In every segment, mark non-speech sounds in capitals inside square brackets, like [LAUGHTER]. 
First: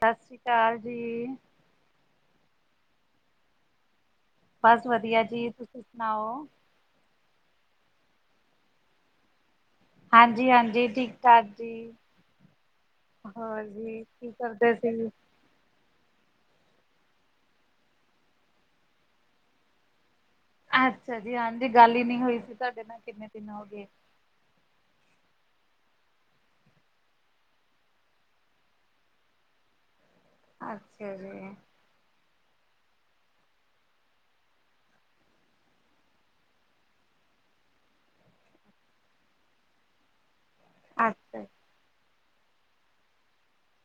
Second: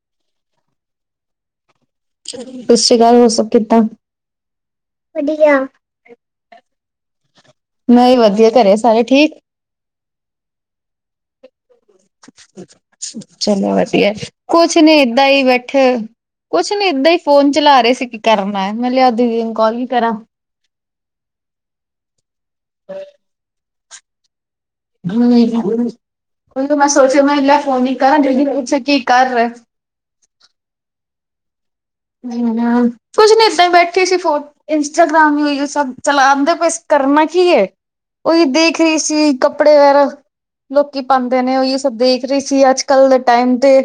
ਸਸ ਸ੍ਰੀ ਕਾਲ ਜੀ। ਸਸ ਸ੍ਰੀ ਕਾਲ ਹੋਰ ਸਬ ਕਿੱਦਾਂ। ਬਸ ਵਦੀਆ ਜੀ ਵਧੀਆ। ਤੁਸੀਂ ਸੁਣਾਓ। ਮੈ ਵੀ ਵਧੀਆ ਘਰੇ ਸਾਰੇ ਠੀਕ। ਹਾਂਜੀ-ਹਾਂਜੀ ਠੀਕ-ਠਾਕ ਜੀ। ਹੋਰ ਚਲੋ ਜੀ, ਵਧੀਆ, ਕੀ ਕਰਦੇ ਕੁਛ ਨੀ ਸੀ? ਏਦਾਂ ਹੀ ਬੈਠੇ। ਕੁਛ ਨੀ ਏਦਾਂ ਹੀ, ਫੋਨ ਚਲਾ ਰਹੇ ਸੀ ਕੀ ਕਰਨਾ, ਮੈਂ ਲੇਓ ਦੀਦੀ ਨੂੰ ਕੋਲ ਹੀ ਕਰਾਂ। ਅੱਛਾ ਜੀ, ਹਾਂਜੀ ਗੱਲ ਹੀ ਨੀ ਹੋਈ ਸੀ ਤੁਹਾਡੇ ਨਾਲ, ਕਿੰਨੇ ਦਿਨ ਹੋ ਗਏ। ਉਹੀ ਉਹ ਮੈਂ ਸੋਚਿਆ ਮੈਂ ਲੈ ਫੋਨ ਨ ਕਰਾਂ ਦੀਦੀ ਨੂੰ ਪੁੱਛਾ ਕੀ ਕਰ ਰਹੇ? ਅੱਛਾ ਜੀ। ਕੁਛ ਨ ਇਦਾਂ ਹੀ ਬੈਠੇ ਸੀ ਫੋਨ ਇੰਸਟਾਗ੍ਰਾਮ ਹੀ ਹੋ ਸਬ ਚਲਾਦੇ ਪੇ ਸੀ ਕਰਨਾ ਕੀ ਏ? ਉਹੀ ਦੇਖ ਰਹੀ ਸੀ ਕੱਪੜੇ ਵੈਰਾ ਲੋਕੀ ਪਾਂਦੇ ਅੱਛਾ, ਨੇ ਉਹੀ ਸਭ ਦੇਖ ਰਹੀ ਸੀ ਅੱਜ ਕ ਕੱਲ ਦੇ ਟਾਈਮ ਤੇ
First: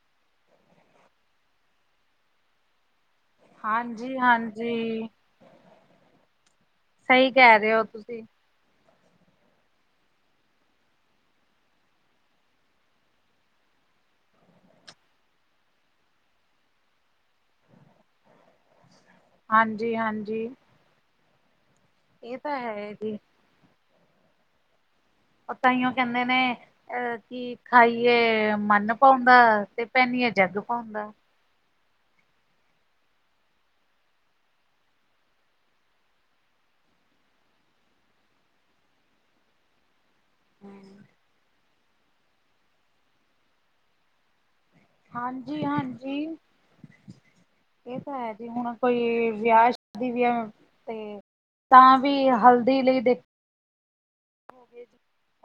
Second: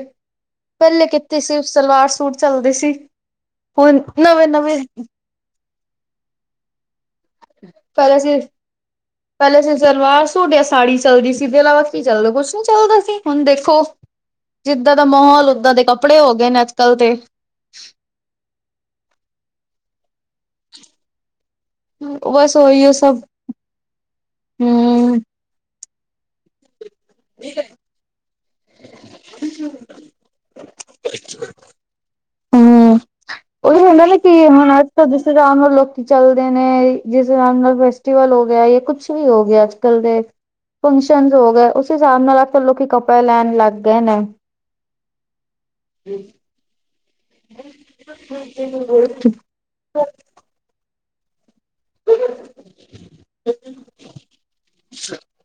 ਪਹਿਲੇ ਕਿੱਥੇ ਸੀ, ਸਲਵਾਰ ਸੂਟ ਚੱਲਦੇ ਸੀ। ਹੁਣ ਨਵੇਂ-ਨਵੇਂ ਹਾਂਜੀ-ਹਾਂਜੀ। ਸਹੀ ਕਹਿ ਰਹੇ ਹੋ ਪਹਿਲੇ ਤੁਸੀਂ। ਸੀ ਪਹਿਲੇ ਸੀ ਸਲਵਾਰ ਸੂਟ ਜਾ ਸਾੜੀ ਚੱਲਦੀ ਸੀ, ਇਦੇ ਇਲਾਵਾ ਕੀ ਚੱਲਦਾ, ਕੁਛ ਨੀ ਚੱਲਦਾ ਸੀ ਹੁਣ ਦੇਖੋ ਜਿੱਦਾਂ ਦਾ ਮਾਹੌਲ ਉੱਦਾਂ ਦੇ ਕੱਪੜੇ ਹੋ ਗਏ ਨੇ ਅੱਜ-ਕੱਲ੍ਹ ਤੇ ਹਾਂਜੀ-ਹਾਂਜੀ। ਇਹ ਬਸ ਤਾਂ ਉਹੀ ਹੈ ਔ ਜੀ, ਸਭ। ਹੂੰ। ਉਹ ਤਾਂਹੀਓ ਕਹਿੰਦੇ ਨੇ ਅਹ ਕਿ ਖਾਈਏ ਮਨ ਪਾਉਂਦਾ ਤੇ ਪੈਨੀਏ ਜੱਗ ਪਾਉਂਦਾ। ਚਛ [UNINTELLIGIBLE] ਉਹੀ ਹੁੰਦਾ ਨਾ ਕਿ ਹੁਣ ਅੱਜ ਤਾਂ ਜਿਸ ਹਿਸਾਬ ਨਾਲ ਲੋਕੀਂ ਚੱਲਦੇ ਨੇ, ਜਿਸ ਹਿਸਾਬ ਨਾਲ ਫੈਸਟੀਵਲ ਹੋ ਗਿਆ ਜਾਂ ਕੁੱਛ ਵੀ ਹੋ ਗਿਆ ਅੱਜ-ਕੱਲ ਦੇ ਫੰਕਸ਼ਨ ਹੋ ਗਏ, ਉਸ ਹਿਸਾਬ ਨਾਲ ਅਜ-ਕਲ ਲੋਕੀ ਕੱਪੜੇ ਲੈਣ ਲੱਗ ਗਏ ਨੇ। ਹਾਂਜੀ-ਹਾਂਜੀ। ਜੀ ਇਹ ਤਾਂ ਹੈ ਜੀ ਹੁਣ ਕੋਈ ਵਿਆਹ ਸ਼ਾਦੀ ਵੀਆ ਤੇ ਤਾਂ ਵੀ ਹਲਦੀ ਲਈ ਦੇਖ ਹ [INAUDIBLE]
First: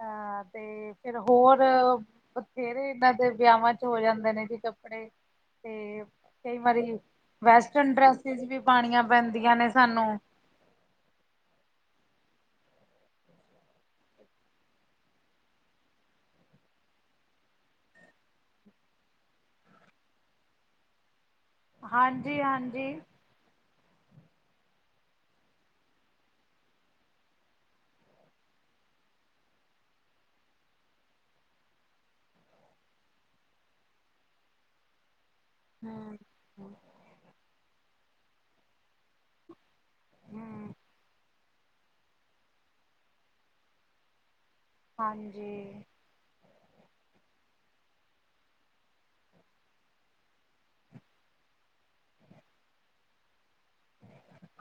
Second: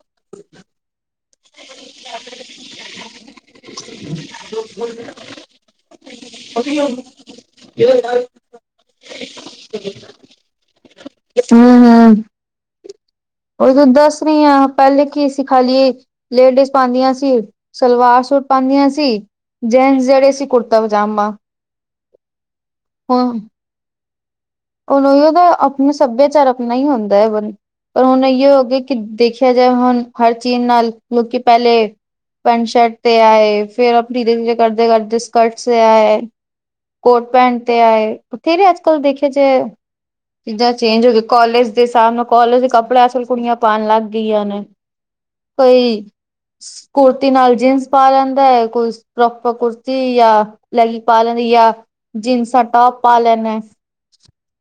ਹਾਂ, ਤੇ ਫਿਰ ਹੋਰ ਬਥੇਰੇ ਏਂਦੇ ਵਿਆਹਾਂ ਚ ਹੋ ਜਾਂਦੇ ਨੇ ਜੀ ਕੱਪੜੇ ਤੇ ਕਈ ਵਾਰੀ ਵੈਸਟਰਨ ਡਰੈਸਿਸ ਵੀ ਪਾਣੀਆਂ ਪੈਂਦੀਆਂ ਨੇ ਸਾਨੂੰ ਹੂੰ-ਹੂੰ। ਉਹੀ ਉ ਦੱਸ ਰਹੀ ਆ ਪਹਿਲੇ ਕੀ ਸੀ ਖਾਲੀ ਲੇਡੀਜ਼ ਪਾਦੀਆਂ ਸੀ ਸਲਵਾਰ ਸੂਟ ਪਾਂਦੀਆਂ ਸੀ। ਜੇਨਸ ਜਿਹੜੇ ਸੀ ਕੁਰਤਾ-ਪਜਾਮਾ। ਹਾਂਜੀ-ਹਾਂਜੀ। ਹ ਉਣ ਓਹੀ ਦੋ, ਆਪਣਾ ਸੱਭਿਆਚਾਰ ਆਪਣਾ ਹੀ ਹੁੰਦਾ ਹੈ ਬੰ ਪਰ ਹੁਣ ਇਹੀਓ ਹੋ ਗਿਆ ਕਿ ਦੇਖਿਆ ਜਾਏ ਹੁਣ ਹਰ ਚੀਜ਼ ਨਾਲ ਲੋਕੀ ਪਹਿਲੇ ਪੈਂਟ-ਸ਼ਰਟ ਤੇ ਆਏ ਫੇਰ ਆਪ ਧੀਰੇ-ਧੀਰੇ ਕਰਦੇ-ਕਰਦੇ ਸਕਰਟਸ ਤੇ ਹਮ ਆਏ ਕੋਟ-ਪੈਂਟ ਤੇ ਆਏ ਥਤੇਰੇ ਅੱਜ- ਕਲ ਦੇਖਿਆ ਜਾਏ। ਹਮ ਚੀਜ਼ਾਂ ਚੇਂਜ ਹੋ ਗਇਆ ਕੋਲਜ ਦੇ ਹਿਸਾਬ ਨਾਲ ਕੋਲਜ ਦੇ ਕੱਪੜੇ ਅੱਜ -ਕਲ ਕੁੜੀਆਂ ਪਾਣ ਲੱਗ ਗਈਆਂ ਨੇ। ਹਾਂਜੀ ਕੋਈ ਕੁੁਰਤੀ ਨਾਲ ਜੀਨਸ ਪਾ ਲੈਂਦਾ ਏ ਕੋਈ ਪ੍ਰੋਪਰ ਕੁੁਰਤੀ ਜਾਂ ਲੈਗੀ ਪਾ ਲੈਂਦੀ ਜਾ ਜੀਨਸਾਂ ਟੋਪ ਪਾ ਲੈਂਨੇਆ।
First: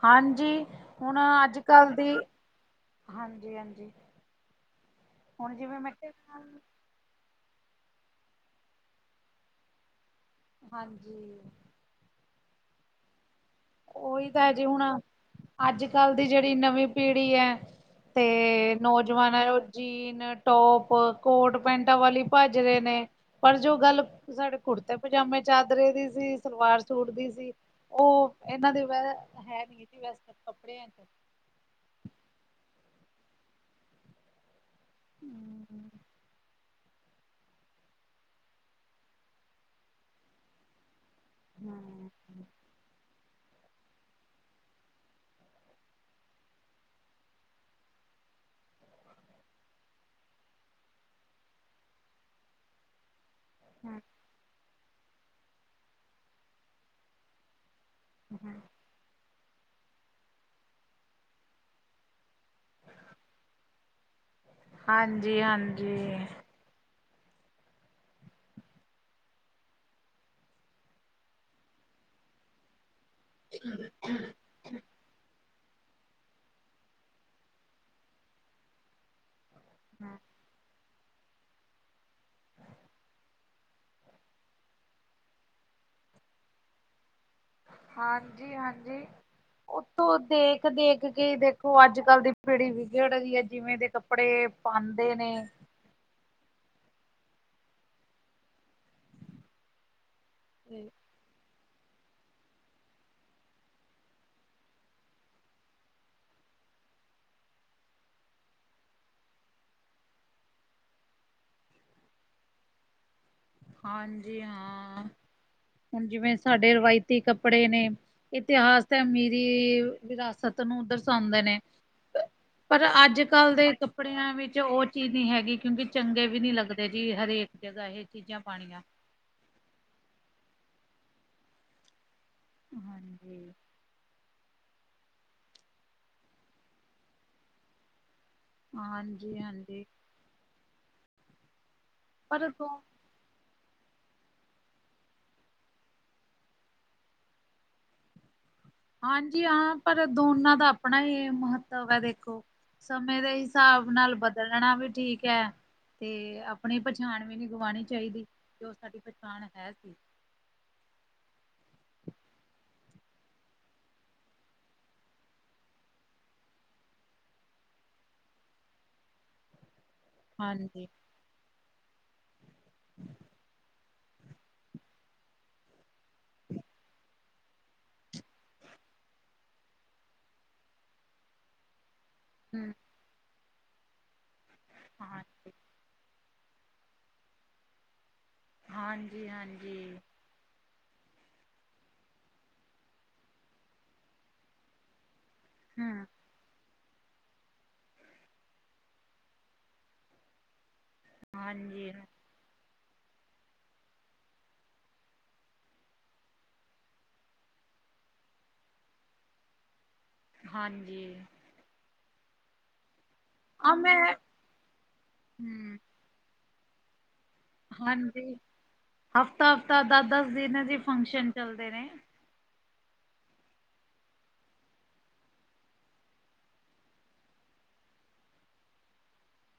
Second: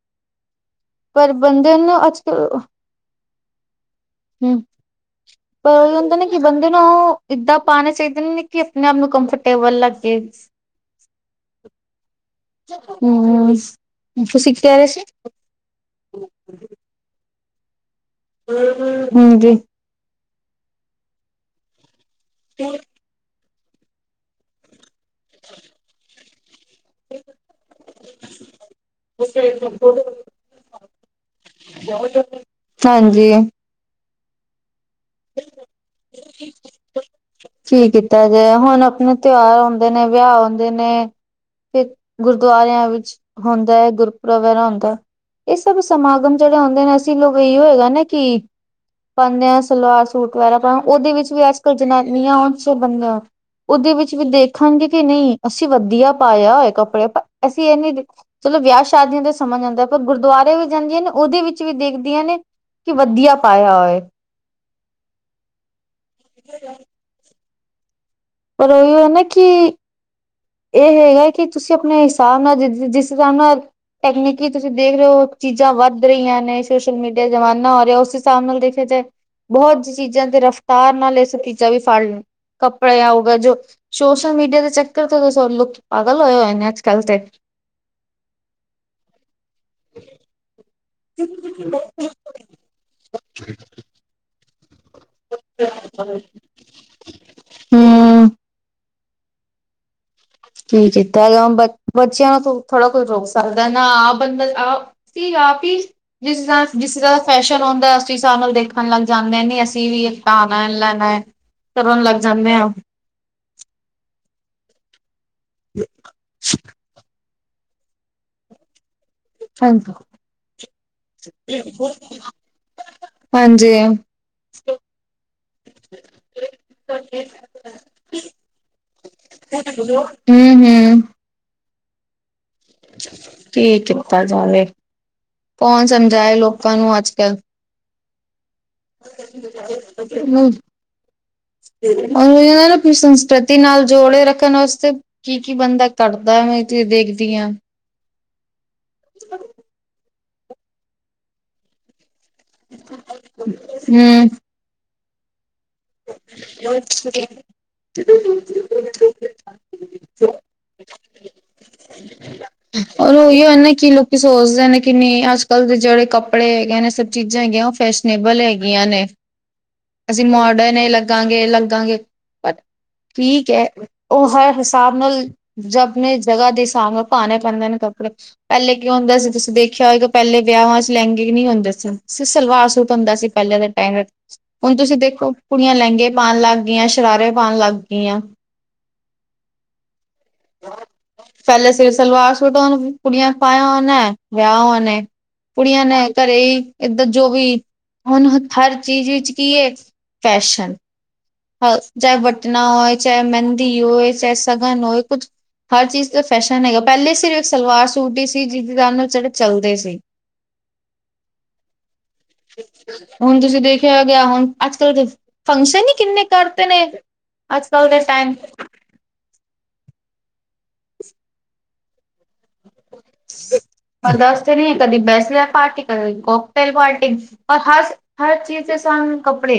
ਹਾਂਜੀ, ਹੁਣ ਪਰ ਬੰਦੇ ਅੱਜ-ਕੱਲ ਨੂੰ ਦੀ ਅੱਜ ਕੱਲ ਹਾਂਜੀ-ਹਾਂਜੀ। ਹੂੰ, ਪਰ ਇਹਦਾ ਨੇ ਕਿ ਬੰਦੇ ਨੂੰ ਉ ਏਦਾਂ ਪਾਂਣੇ ਚਾਹੀਦੇ ਨੇ ਕਿ ਆਪਣੇ-ਆਪ ਨੂੰ ਕੰਫਰਟੇਬਲ ਲੱਗੇ। ਹਾਂਜੀ। ਹੂੰ [UNINTELLIGIBLE] ਉਹੀ ਤਾਂ ਹੈ ਤੁਸੀਂ ਕੀ ਜੀ ਕਹਿ ਹੁਣ ਰਹੇ ਸੀ ਅੱਜ-ਕੱਲ੍ਹ ਦੀ ਜਿਹੜੀ ਨਵੀਂ ਪੀੜ੍ਹੀ ਏ। ਤੇ ਨੌਜਵਾਨਾਂ ਜੋ ਜੀਨ, ਟੋਪ, ਕੋਟ-ਪੈਂਟਾਂ ਵਾਲੀ ਭੱਜ ਰਹੇ ਨੇ, ਪਰ ਜੋ ਗੱਲ ਸਾਡੇ ਕੁਰਤੇ ਪਜਾਮੇ ਚਾਦਰੇ ਦੀ ਸੀ ਸਲਵਾਰ ਸੂਟਦੀ ਸੀ ਉ ਇਨਾਂ ਦੇ ਵ ਹੈ ਨੀ ਸੀ ਵੈਸੇ ਕੱਪੜਿਆਂ ਚ [UNINTELLIGIBLE] ਹਾਂਜੀ। [INAUDIBLE] ਕੀ ਕੀਤਾ ਜਾਏ, ਹੁਣ ਆਪਣੇ ਤਿਉਹਾਰ ਹੁਂਦੇ ਨੇ ਵਿਆਹ ਹੁਂਦੇ ਨੇ। ਤੇ ਗੁਰਦੁਆਰਿਆਂ ਵਿੱਚ ਹੁੰਦਾ ਏ, ਗੁਰਪੁਰਬ ਵਗੈਰਾ ਹੁੰਦਾ ਏ। ਇਹ ਸਭ ਸਮਾਗਮ ਜਦੋਂ ਓਂਦੇ ਨੇ ਅਸੀਂ ਲੋਕ ਇਹੀਓ ਹੈ ਨਾ ਕਿ ਪਾਨੇ ਆ ਸ ਸਲਵਾਰ ਸੂਟ ਵਗੈਰਾ ਪਾਣ ਉਹਦੇ ਵਿੱਚ ਵੀ ਅੱਜ-ਕੱਲ ਜਨਾਨੀਆਂ [UNINTELLIGIBLE] ਉਹਦੇ ਵਿੱਚ ਵੀ ਦੇ ਹਾਂਜੀ, ਕਿ ਨੀ ਅਸੀਂ ਵੱਧੀਆ ਪਾਇਆ ਹੋਆ ਕੱਪੜੇ ਪਰ ਅਸੀਂ ਏਨੀ ਚਲੋ ਵਿਆਹ ਸ਼ਾਦੀਆ ਦਾ ਸਮਾਂ ਜਾਂਦਾ ਪਰ ਗੁਰਦੁਆਰੇ ਵੀ ਜਾਂਦੀਆਂ ਨੇ ਉਹਦੇ ਵਿੱਚ ਵੀ ਦੇਖਦੀਆਂ ਨੇ ਕਿ ਵੱਧੀਆ ਪਾਇਆ ਓਏ। ਹਾਂਜੀ-ਹਾਂਜੀ। ਔਰ ਓਹੀ ਨਾ ਕੀ ਇਹ ਹੈਗਾ ਕਿ ਤੁਸੀਂ ਆਪਣੇ ਹਿਸਾਬ ਨਾਲ ਜਿਸ-ਜਿਸ ਹਿਸਾਬ ਨਾਲ ਟੈਕਨੀਕੀ ਤੁਸੀਂ ਦੇਖ ਰਹੇ ਹੋ ਚੀਜ਼ਾਂ ਵੱਧ ਰਹੀਆਂ ਨੇ ਸੋਸ਼ਲ ਮੀਡੀਆ ਜ਼ਮਾਨਾ ਹੋ ਰਿਹਾ ਉਸ ਹਿਸਾਬ ਨਾਲ ਦੇਖਿਆ ਜਾਏ। ਬਹੁਤ ਚੀਜ਼ਾਂ ਤੇ ਰਫ ਤਾਰ ਨਾਲ ਇਹ ਸਬ ਤੀਚਾ ਵੀ ਫੜ ਲੋ, ਕੱਪੜੇ ਹੋਗੇ ਜੋ ਸੋਸ਼ਲ ਮੀਡੀਆ ਦੇ ਚੱਕਰ ਉਥੋ ਤੋ ਸਗੋ ਲੋਕ ਪਾਗਲ ਹੋਏ-ਹੋਏ ਨੇ ਅੱਜ-ਕੱਲ੍ਹ ਤੇ। ਹਾਂਜੀ-ਹਾਂਜੀ, ਉਥੋਂ ਦੇਖ-ਦੇਖ ਕੇ ਦੇਖੋ ਅੱਜ-ਕੱਲ ਦੀ ਪੀੜੀ ਵਿਗੜ ਰਹੀ ਏ ਜਿਵੇਂ ਦੇ ਕੱਪੜੇ ਪਾਂਦੇ ਨੇ। [INAUDIBLE] ਹੂੰ ਕੀ ਕੀਤਾ ਜਾਵੇ ਹੁਣ ਬਚ ਬੱਚਿਆਂ ਨੂੰ ਥੋੜ੍ਹਾ ਕੁਝ ਰੋਕ ਸਕਦਾ ਨਾ ਆਹ ਬੰਦਾ ਆ ਆ ਫਿਰ ਆਪ ਹੀ ਜਿਸ ਹਿਸਾਬ, ਜਿਸ ਹਿਸਾਬ ਦਾ ਫੈਸ਼ਨ ਔਂਦਾ ਏ ਉਸ ਹਿਸਾਬ ਨਾਲ ਦੇਖਣ ਲੱਗ ਜਾਂਦੇ ਨੀ ਅਸੀਂ ਵੀ ਇੱਕ ਪਾਣਾ-ਲੈਣਾ। ਕਰਨ ਲੱਗ ਜਾਂਨੇ ਆ। ਹਾਂਜੀ, ਹਾਂ ਹੁਣ ਜਿਵੇਂ ਸਾਡੇ ਵੀਲਾਇਤੀ ਕਪ ਪੜੇ ਨੇ ਇਤਿਹਾਸ ਤੇ ਅਮੇਰੀ ਵਿਰਾਸਤ ਨੂੰ ਦਰਸਾਉਂਦੇ ਨੇ। ਪਰ ਅੱਜ-ਕੱਲ ਦੇ ਹਾਂਜੀ ਕੱਪੜਿਆਂ ਵਿੱਚ ਉਹ ਚੀਜ਼ ਨੀ ਹੈਗੀ ਕਿਉਂਕਿ ਚੰਗੇ ਵੀ ਨੀ ਲੱਗਦੇ ਜੀ ਹਰੇਕ ਜਗ੍ਹਾ ਇਹ ਚੀਜ਼ਾਂ ਪਾਣੀਆਂ। [UNINTELLIGIBLE] ਹੂੰ -ਹੂੰ। ਹਾਂਜੀ ਕੀ ਕੀਤਾ ਜਾਵੇ, ਕੌਣ ਸਮਝਾਏ ਲੋਕਾਂ ਨੂੰ ਅੱਜ-ਕੱਲ। ਹਾਂਜੀ ਹਾਂਜੀ ਪਰ ਦੋ [UNINTELLIGIBLE] ਤੇ ਨਾਲ ਜੋੜੇ ਰੱਖਣ ਵਾਸਤੇ ਕੀ-ਕੀ ਬੰਦਾ ਕਟਦਾ ਮੈਂ ਦੇਖਦੀ ਆਂ। ਹਾਂਜੀ-ਹਾਂ, ਪਰ ਦੋਨਾਂ ਦਾ ਆਪਣਾ ਹੀ ਮਹੱਤਵ ਏ ਦੇਖ ਸਮੇਂ ਦੇ ਹਿਸਾਬ ਨਾਲ ਹੂੰ ਬਦਲਣਾ ਵੀ ਠੀਕ ਏ। ਤੇ ਆਪਣੀ ਪਛਾਣ ਵੀ ਨਹੀਂ ਗਵਾਣੀ ਚਾਹੀਦੀ ਕਿ ਉਹ ਸਾਡੀ ਪਛਾਣ ਹੈ ਸੀ। [INAUDIBLE] ਔਰ ਉਹੀਓ ਨਾ ਕਿ ਲੋਕੀ ਸੋਚਦੇ ਨੇ ਨਹੀਂ ਅੱਜ-ਕੱਲ੍ਹ ਦੇ ਜਿਹੜੇ ਕੱਪੜੇ ਹੈਗੇ ਨੇ ਸਭ ਚੀਜ਼ਾਂ ਹੈਗੀਆਂ ਓ ਫੇਸਨੇਬਲ ਹੈਗੀਆਂ ਨੇ, ਅਸੀਂ ਮੋਡਰਨ ਹਾਂਜੀ ਇਹ ਲੱਗਾਂਗੇ, ਲੱਗਾਂਗੇ। ਠੀਕ ਐ, ਉਹ ਹਰ ਹਿਸਾਬ ਮਲ ਜ ਆਪਣੇ ਜਗ੍ਹਾ ਦੇ ਹਿਸਾਬ ਨਾਲ ਪਾਣੇ ਪੈਂਦੇ ਨੇ ਕੱਪੜੇ। ਪਹਿਲੇ ਕੀ ਹੁੰਦਾ ਸੀ ਤੁਸੀਂ ਦੇਖਿਆ ਹੋਏਗਾ, ਪਹਿਲੇ ਵਿਆਹਾਂ ਚ ਲੈਂਗੈ ਵੀ ਨਹੀਂ ਹੁੰਦੇ ਸੀ। ਛ ਛ ਸਲਵਾਰ ਹੂੰ, ਸੂਟ ਹੁੰਦਾ ਸੀ ਪਹਿਲਾਂ ਦੇ ਟੈਮ ਵਿੱਚ, ਹੁਣ ਤੁਸੀਂ ਦੇਖੋ ਹਾਂਜੀ, ਗੇ ਪਾਣ ਲੱਗ ਗੀਆਂ, ਸ਼ਰਾਰੇ ਪਾਣ ਲੱਗ ਗੀਆਂ। ਹਾਂਜੀ, ਹਾਂਜੀ ਪਿਅਲੇ ਸਿਰਫ ਸਲਵਾਰ -ਸੂਟਾ ਨੂ ਕੁੜੀਆ ਪਾਇਆ ਹੁਨਾ ਏ, ਵਿਆਹ ਹੁਨਾ ਐ। ਕੁੜੀਆਂ ਨੇ ਹੂੰ, ਘਰੇ ਈ ਇੱਧਰ ਜੋ ਵੀ ਹੁਣ ਹੱਥਾ ਚ ਚੀਚੀ ਚ ਕੀ ਏ? ਫੈਸ਼ਨ ਹਾਂ ਹਾਂਜੀ, ਚਾਹੇ ਵਟਨਾ ਹੋਏ, ਚਾਹੇ ਮਹਿੰਦੀ ਹੋਏ, ਚਾਹੇ ਸ਼ਗਨ ਹੋਏ ਕੁਛ ਹਰ ਚੀਜ਼ ਦਾ ਫੈਸ਼ਨ ਹੈਗਾ, ਪਹਿਲੇ ਸਿਰਫ ਇੱਕ ਸਲਵਾਰ ਸੂਟ ਹੀ ਸੀ ਜਿਸ ਕਾਰਨ ਉਹ ਜਿਹੜੇ ਚਲਦੇ ਸੀ। ਹਾਂਜੀ ਹੁਣ ਤੁਸੀ ਆ ਮੈਂ ਦੇਖਿਆ ਹੋ ਗਿਆ ਹੁਣ ਅੱਜ- ਕੱਲ੍ਹ ਤਾਂ ਹੂੰ, ਫੰਕਸ਼ਨ ਈ ਕਿੰਨੇ ਕਰਤੇ ਨੇ। ਅੱਜ ਕੱਲ ਦੇ ਹਾਂਜੀ, ਟਾਈਮ ਹਫ਼ਤਾ- ਹਫ਼ਤਾ, ਦਸ -ਦਸ ਦਿਨ ਜੇ ਫੰਕਸ਼ਨ ਚੱਲਦੇ ਨੇ [INAUDIBLE] ਮ ਦੱਸਸਤੇ ਨੀ ਕਦੀ ਬੈਸਲੇਟ ਪਾਰਟੀ, ਕਦੇ ਕਟੇਲ ਪਾਰਟੀ ਆਸ [INAUDIBLE] ਹਰ ਚੀਜ਼ ਦੇ ਸਨ ਕੱਪੜੇ,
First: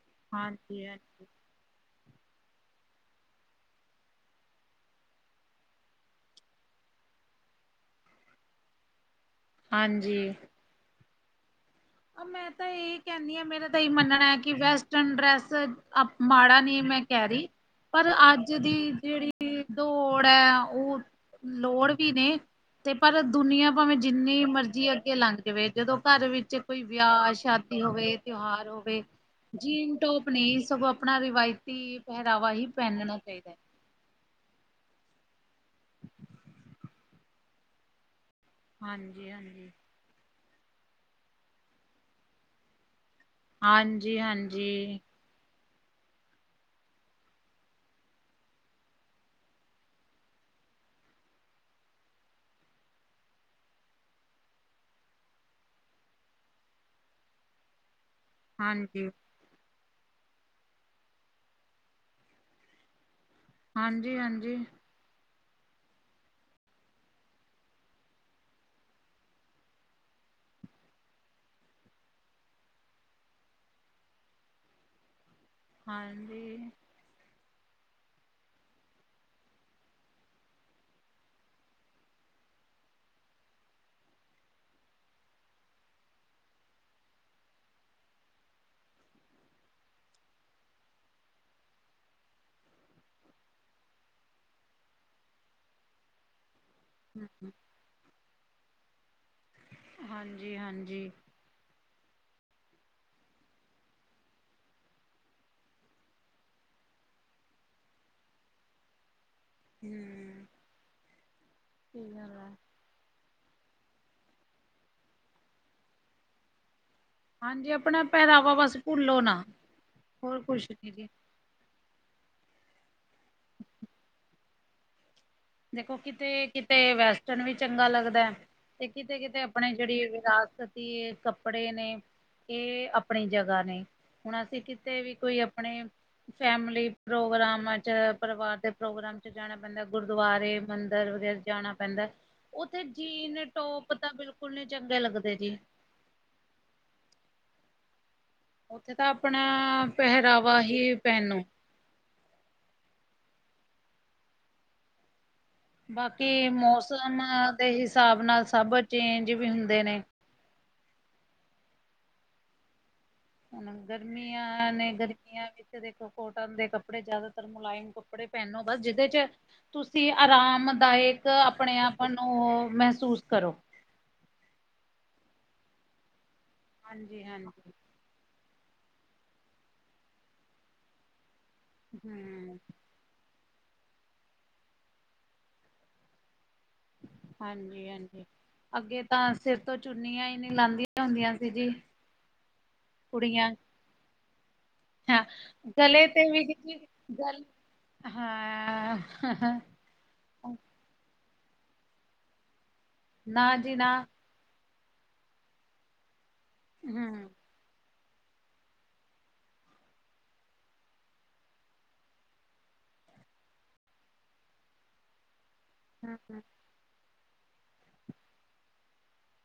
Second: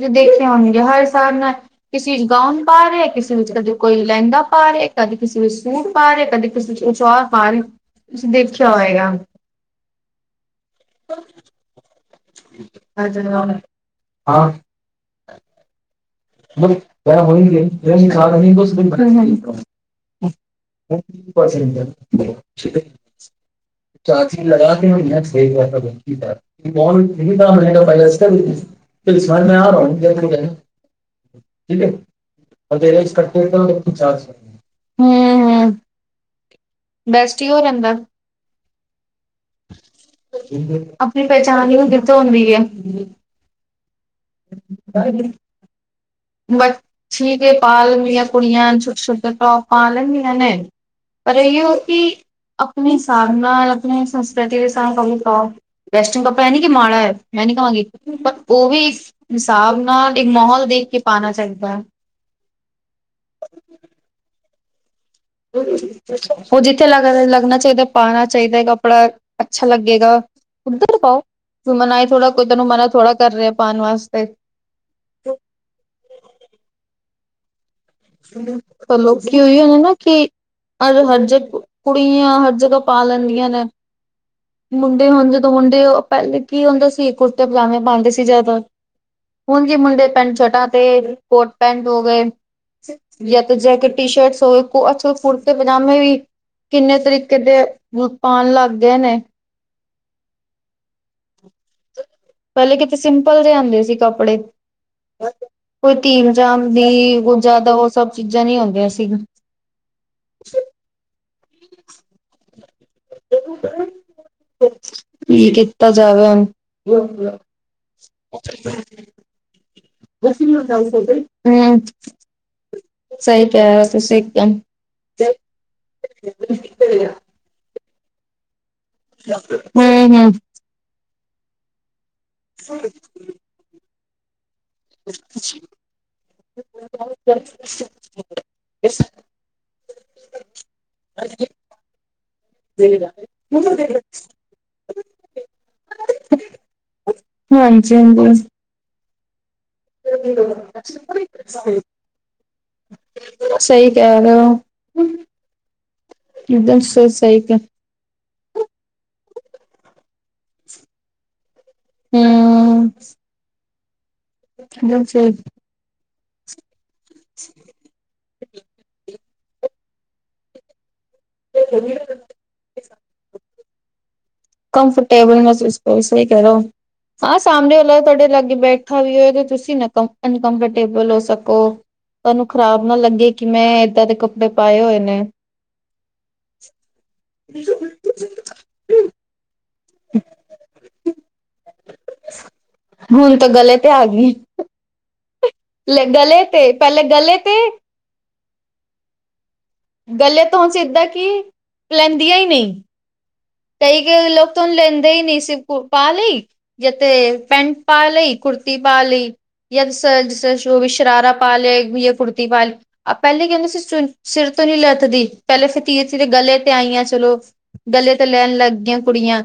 ਜੋ ਦੇਖੇ ਹੋਣਗੇ ਹਰ ਹਾਂਜੀ-ਹਾਂਜੀ। ਹਿਸਾਬ ਨਾਲ ਕਿਸੇ ਵਿੱਚ ਗਾਊਨ ਪਾ ਰਿਹੇ, ਕਿਸੇ ਵਿੱਚ ਕਦੇ ਕੋਈ ਲਹਿੰਦਾ ਪਾ ਰਿਹੇ, ਕਦੇ ਕਿਸੇ ਵਿੱਚ ਸੂਟ ਪਾ ਰਿਹੇ, ਕਦੇ ਕਿਸੇ ਔਰ ਪਰ ਤੁਸੀਂ ਦੇਖਿਆ ਹੋਏਗਾ ਹਾਂਜੀ ਅ ਮੈਂ ਤਾਂ ਇਹੀ ਕਹਿੰਨੀ ਆ, ਮੇਰਾ ਤਾਂ ਇਹ ਮੰਨਣਾ ਐ ਕਿ ਵੈਸਟਰਨ ਡਰੈੱਸ ਆ ਮਾੜਾ ਨਈ ਮੈਂ ਕਹਿ ਰਹੀ, ਪਰ ਅੱਜ ਦੀ ਜਿਹੜੀ ਦੌੜ ਹੈ ਉਹ ਲੋੜ ਵੀ ਨੇ ਤੇ ਪਰ ਦੁਨੀਆਂ ਭਾਵੇਂ ਜਿੰਨੀ ਮਰਜ਼ੀ ਅੱਗੇ ਲੰਘ ਜਾਵੇ ਜਦੋਂ ਘਰ ਵਿੱਚ ਕੋਈ ਬਹੁਤ ਵਿਆਹ ਚੰਗੀ ਤਰ੍ਹਾਂ ਸ਼ਾਦੀ ਮਹਿੰਗਾ ਪਾਏਗਾ ਹੋਵੇ ਇਸ ਤਿਉਹਾਰ ਹੋਵੇ ਟਾਈਮ ਸਰ ਮੈਂ ਆ ਜੀਨ ਟੋਪ ਰਿਹਾ [INAUDIBLE] ਨਹੀਂ ਸਗੋਂ ਆਪਣਾ ਰਵਾਇਤੀ ਪਹਿਰਾਵਾ ਈਹ ਪਹਿਨਣਾ ਚਾਹੀਦਾ ਐ। [INAUDIBLE] ਹਮ ਹਮ, ਬੈਸਟ ਈ ਉਹ ਰਹਿਦਾ। ਹਾਂਜੀ, ਹਾਂਜੀ ਆਪਣੀ ਪਹਿਚਾਣ ਕਿਥੋਂ ਆਉਂਦੀ ਐ। ਹਾਂਜੀ ਹਾਂਜੀ ਵੱਛੀ ਕੇ ਬਾਲ ਮੇਰੀਆਂ ਕੁੜੀਆਂ ਛੋਟੇ- ਛੋਟੇ ਟੋਪ ਪਾ ਲੈਂਦੀਆਂ ਨੇ। ਪਰ ਇਹੋ ਕਿ ਆਪਣੇ ਹਿਸਾਬ ਨਾਲ ਆਪਣੇ ਸੰਸਕ੍ਰਿਤੀ ਦੇ ਹਿਸਾਬ ਨਾਲ ਅਪਨਾੳ। ਵੈਸਟਿੰਗ ਕੱਪੜਾ ਐ ਨੀ ਕਿ ਮਾੜਾ ਐ, ਮੈਂ ਨੀ ਕਵਾਂਗੀ ਪ ਉਹ ਵੀ ਹਾਂਜੀ ਹਿਸਾਬ ਨਾਲ ਇੱਕ ਮਾਹੌਲ ਦੇਖ ਕੇ ਪਾਣਾ ਚਾਹੀਦਾ। ਹਾਂਜੀ ਹਾਂਜੀ ਉਹ ਜਿੱਥੇ ਲ ਲੱਗਣਾ ਚਾਹੀਦਾ ਪਾਉਣਾ ਚਾਹੀਦਾ ਐ ਕੱਪੜਾ, ਅੱਛਾ ਲੱਗੇਗਾ। ਉੱਧਰ ਪਾਓ, ਕੋਈ ਮਨਾਹੀ ਥੋੜਾ, ਕੋਈ ਤੈਨੂੰ ਮਨਾ ਥੋੜਾ ਕਰ ਰਿਹਾ ਪਾਣ ਵਾਸਤੇ। ਹਾਂਜੀ ਚਲੋ, ਲੋਕੀ ਉਹੀਔ ਨਾ ਕੀ ਅੱਜ ਹਰ ਜ ਕੁੜੀਆਂ ਹਰ ਜਗ੍ਹਾ ਪਾ ਲੈਂਦੀਆਂ ਨੇ। ਮੁੰਡੇ ਹੁਣ ਜਦੋਂ ਮੁੰਡੇ ਪਹਿਲੇ ਕੀ ਹੁੰਦਾ ਸੀ ਕੁੜਤੇ -ਪਜਾਮੇ ਪਾਉਂਦੇ ਸੀ ਜਿਆਦਾਤਰ। ਹੁਣ ਜੇ ਮੁੰਡੇ ਪੈਂਟ- ਸ਼ਰਟਾ ਤੇ ਕੋਟ -ਪੈਂਟ ਹੋ ਗਏ। ਜਾਂ ਤਾਂ ਜੈਕੇਟ ਟੀ- ਸ਼ਰਟਸ ਸੁ ਹੋਏ, ਅਜਕੱਲ੍ਹ ਕੁੜਤੇ- ਪਜਾਮੇ ਵੀ। ਕਿੰਨੇ ਤਰੀਕੇ ਹਮ ਦੇ ਬੂਟ ਪਾਣ ਲੱਗ ਗਏ ਨੇ। ਹਾਂਜੀ ਹਾਂਜੀ ਪਹਿਲੇ ਕਿਤੇ ਸਿੰਪਲ ਜੇ ਆਂਦੇ ਸੀ ਕੱਪੜੇ। ਕੋਈ ਧੀਮ ਜਾਂਦੀ ਕੋਈ ਜਿਆਦਾ ਉਹ ਸਭ ਚੀਜ਼ਾਂ ਨੀ ਆਉਂਦੀਆਂ ਸੀ। ਹਮ ਕੀ ਹਾਲ ਆ। ਕੀ ਕੀਤਾ ਜਾਵੇ ਹੁਣ ਹਾਂਜੀ ਆਪਣਾ ਪਹਿਰਾਵਾ ਬਸ ਭੁੱਲੋ ਨਾ ਹੋਰ ਜੱਸੀ ਨਾਲ ਕੁਛ ਗੱਲ ਨੀ ਹੋ ਜੀ ਗਈ। ਸਹੀ ਕਿਹ ਰਏ ਔ ਤੁਸੀ ਇੱਕਦਮ ਦੇਖੋ ਕਿਤੇ -ਕਿਤੇ ਵੈਸਟਰਨ ਵੀ ਚੰਗਾ ਲੱਗਦਾ ਐ। ਤੇ ਕਿਤੇ- ਕਿਤੇ ਆਪਣੇ ਜਿਹੜੀ ਹਮ ਹਮ ਵਿਰਾਸਤੀ ਏ ਕੱਪੜੇ ਨੇ ਇਹ ਆਪਣੀ ਜਗ੍ਹਾ ਨੇ, ਹੁਣ ਅਸੀਂ ਕਿਤੇ ਵੀ ਕੋਈ ਆਪਣੇ ਫੈਮਲੀ ਪ੍ਰੋਗਰਾਮਾਂ ਚ ਪਰਿਵਾਰ ਦੇ ਪ੍ਰੋਗਰਾਮ ਚ ਜਾਣਾ ਪੈਂਦਾ ਗੁਰ ਦੁਬਾਰੇ, ਮੰਦਿਰ ਵਗੈਰਾ ਜਾਣਾ ਪੈਂਦਾ। ਉੱਥੇ ਜੀਨ- ਟੋਪ ਤਾਂ ਬਿਲਕੁਲ ਨਹੀ ਚੰਗੇ ਲੱਗਦੇ ਜੀ। ਹਾਂਜੀ ਹਾਂਜੀ। ਉੱਥੇ ਤਾਂ ਆਪਣਾ ਪਹਿਰਾਵਾ ਹੀ ਪੈਣੂੰ ਸਹੀ ਕਹਿ ਰਹੇ ਔ। ਬਾਕੀ ਮੌਸਮ ਕਹਿ ਦੇ ਹਿਸਾਬ ਨਾਲ ਸਭ ਚੇਂਜ ਵੀ ਹੁੰਦੇ ਨੇ। ਹਮ। ਹ ਗਰਮੀਆਂ ਨੇ ਇੱਕਦਮ ਸਹੀ ਗਰਮੀਆਂ ਵਿੱਚ ਦੇਖੋ ਕੋਟਨ ਦੇ ਕੱਪੜੇ ਕੱਪੜੇ ਜਿਆਦਾਤਰ ਮੁਲਾਇਮ ਕੱਪੜੇ ਪਹਿਨੋਦਾ ਜਿਹਦੇ ਚ ਤੁਸੀਂ ਆਰਾਮਦਾਇਕ ਆਪਣੇ ਆਪ ਨੂ ਮਹਿਸੂਸ ਕਰੋ ਕੰਫਟੇਬਲ ਮਹਿਸੂਸ ਕਰੋ ਸਹੀ ਕਰੋ ਔ, ਹਾਂਜੀ ਅ ਹਾਂਜੀ ਸਾਹਮਣੇ ਤੁਹਾਡੇ ਲਾਗੇ ਬੈ ਖਾ ਵੀ ਹੋਏ ਤੇ ਤੁਸੀਂ ਨਾ ਅਨਕੰਫਰਟੇਬਲ ਹੋ ਸਕੋ ਤੁਹਾਨੂੰ ਹੂੰ ਖ਼ਰਾਬ ਨਾ ਲੱਗੇ ਕਿ ਮੈਂ ਏਦਾਂ ਦੇ ਕੱਪੜੇ ਪਾਏ ਹੋਏ ਨੇ [INAUDIBLE] ਹਾਂਜੀ ਹਾਂਜੀ, ਅੱਗੇ ਤਾਂ ਸਿਰ ਤੋਂ ਚੁੰਨੀਆਂ ਈ ਨਹੀਂ ਲਾਦੀਆਂ ਹੁੰਦੀਆਂ ਸੀ ਜੀ। ਹੁਣ ਤਾਂ ਕੁੜੀਆਂ। ਗਲੇ ਤੇ ਆ ਗਈ। ਹਾਂ, ਗਲੇ ਤੇ ਵੀ ਪਹਿਲੇ ਗ, ਗਲੇ ਤੇ ਹਾਂ। ਗੱਲੇ ਤੋ ਸਿੱਧਾ ਕਿ ਲੈਂਦੀਆਂ ਈ ਨਈ ਨਾ ਜੀ ਨਾ ਕਈ- ਕਈ ਲੋਕ ਤੁ ਉਹਾਨੂੰ ਲੈਂਦੇ ਈ ਨਈ ਸੀਰ ਕੋ ਪਾ ਲਈ ਹੂੰ ਜਥੇ ਪੈਂਟ ਪਾ ਲਈ ਕੁੁਰਤੀ ਪਾ ਲਈ ਯ ਜ ਉਹ ਵੀ ਸ਼ਰਾਰਾ ਪਾ ਲਿਆ ਕੁੁਰਤੀ ਪਾਲੀ ਹ ਪਹਿਲੇ ਕਹਿੰਦੇ ਸੀ ਚ ਸਿਰ ਤੋਂ ਨੀ ਲੱਥਦੀ, ਪਹਿਲੇ ਧੀਰੇ- ਧੀਰੇ ਹੂੰ-ਹੂੰ, ਗਲੇ ਤੇ ਆਈਆਂ ਚਲੋ, ਗਲੇ ਤੇ ਲੈਣ ਲੱਗ ਗਈਆਂ ਕੁੜੀਆਂ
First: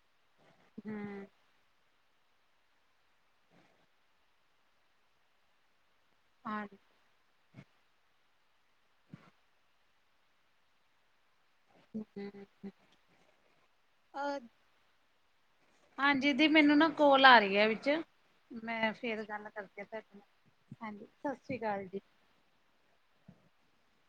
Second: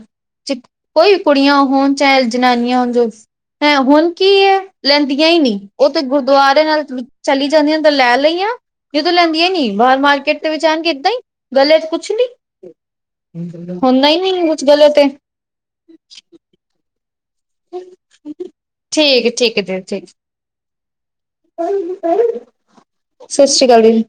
ਕੋਈ ਵੀ ਕੁੜੀਆਂ ਹੋਣ ਚਾਹੇ ਜਨਾਨੀਆਂ ਹ ਜੋ ਹੈਂ ਹੁਣ ਕੀ ਐ ਲੈਂਦੀਆਂ ਈ ਨੀ। ਉਹ ਤੇੇ ਗੁਰਦੁਆਰੇ ਹਾਂਜੀ। ਨਾਲ ਚਲੀ ਜਾਂਦੀ ਆ ਤਾਂ ਲੈ ਲਈਆ, ਜਦੋਂ ਲੈਂਦੀਆਂ ਨੀ ਬਾਹਰ ਮਾਰਕੀਟ ਦੇ ਵਿੱਚ ਆਣਗੇ ਇੱਦਾਂ ਈ [UNINTELLIGIBLE] ਹੁੰਦਾ ਈ ਨਈ ਕੁਛ ਗਲਤ ਏ ਹਾਂਜੀ ਦੀ ਮੈਨੂੰ ਨਾ ਕੋਲ ਆ ਰਹੀ ਵਿੱਚ, ਮੈਂ ਫੇਰ ਠੀਕ ਹੈ ਗੱਲ ਠੀਕ ਹੈ ਦੀ ਕਰਕੇ ਠੀਕ ਤੁਹਾਡੇ ਨਾਲ ਹਾਂਜੀ ਸਸਿ ਸ੍ਰੀਕਾਲ ਜੀ। ਸਸ਼ਿ ਸੀਕਾਲ ਜੀ।